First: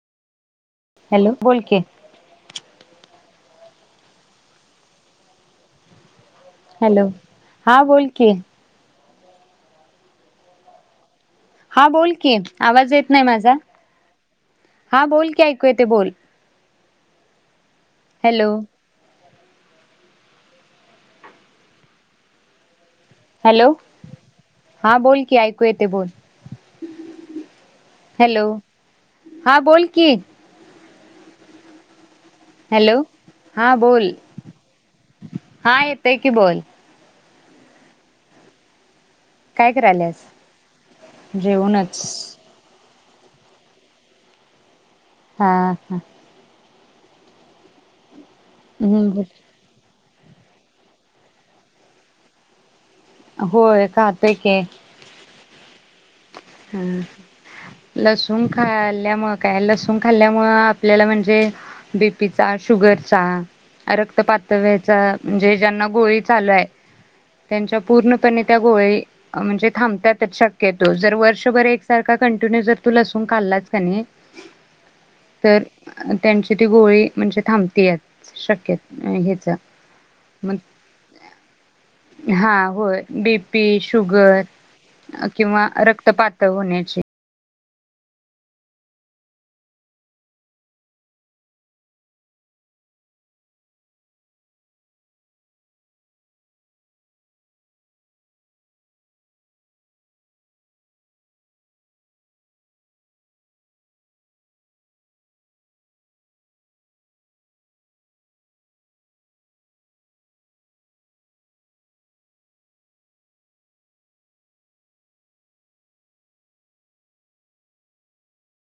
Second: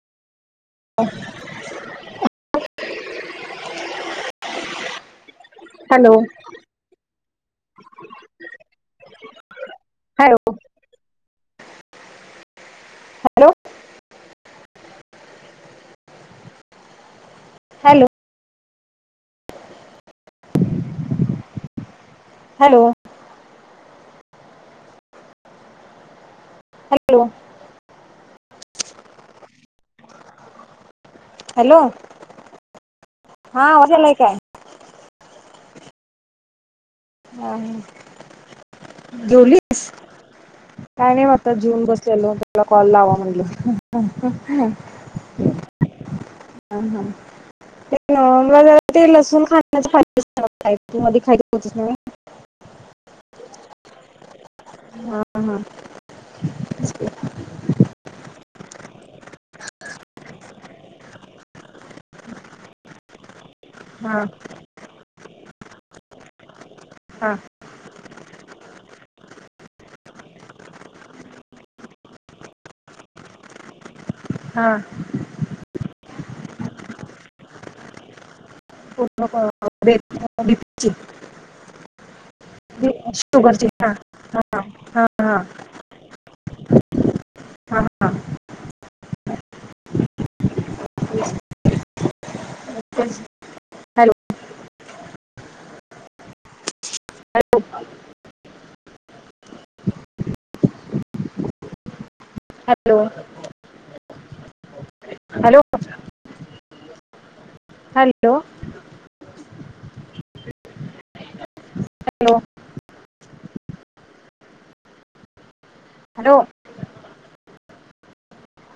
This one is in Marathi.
हॅलो, बोल कि. हॅलो. हॅलो हा बोल की हॅलो. हा बोल की. आवाज येत नाही हॅलो माझा? हा बोल की ऐकू येत बोल. हॅलो. हॅलो. हॅलो हा बोल की ऐकू येते बोल हॅलो हॅलो हा बोल. की- हॅलो. हॅलो हा आवाज बोल. यालाय काय हा येतय की बोल. हाम, काय जेवलीस करायल्यास काय नाही आता जेऊन जेवूनच बसलेलो तुला कॉल लावा- [unintelligible] हा हा. हम, हम. मग ज ते हम्म लसूनण खाण्याच तू मध्ये खायच होतस नवे होय खातय की. हा हा हम्म लसु न खाल्ल्यामु काय लसूण खाल्ल्यामुळ आपल्याला म्हणजे बीपीचा, शुगरचा रक्त हा पातळव्याचं म्हणजे, ज्यांना गोळी चालू हाय, हा त्यांच्या पूर्णपणे त्या गोळी- म्हणजे थांबत्यातच शक्यतो जर व- र्षशभर एकसारखा कंटिन्यू जर तू लसून खाल्लास कणी, हा तर त्यांच्या- ती गोळी म्हणजे थांबत्याच श- केत पूर्ण हेच म बीपीची हा होय. बी. शुगरची पी, हा शुगर हा हा किंव्हा रक्तपा- त होन्याची. हा हा. Hello. Hello. Hello hello hello. Hello. Hello.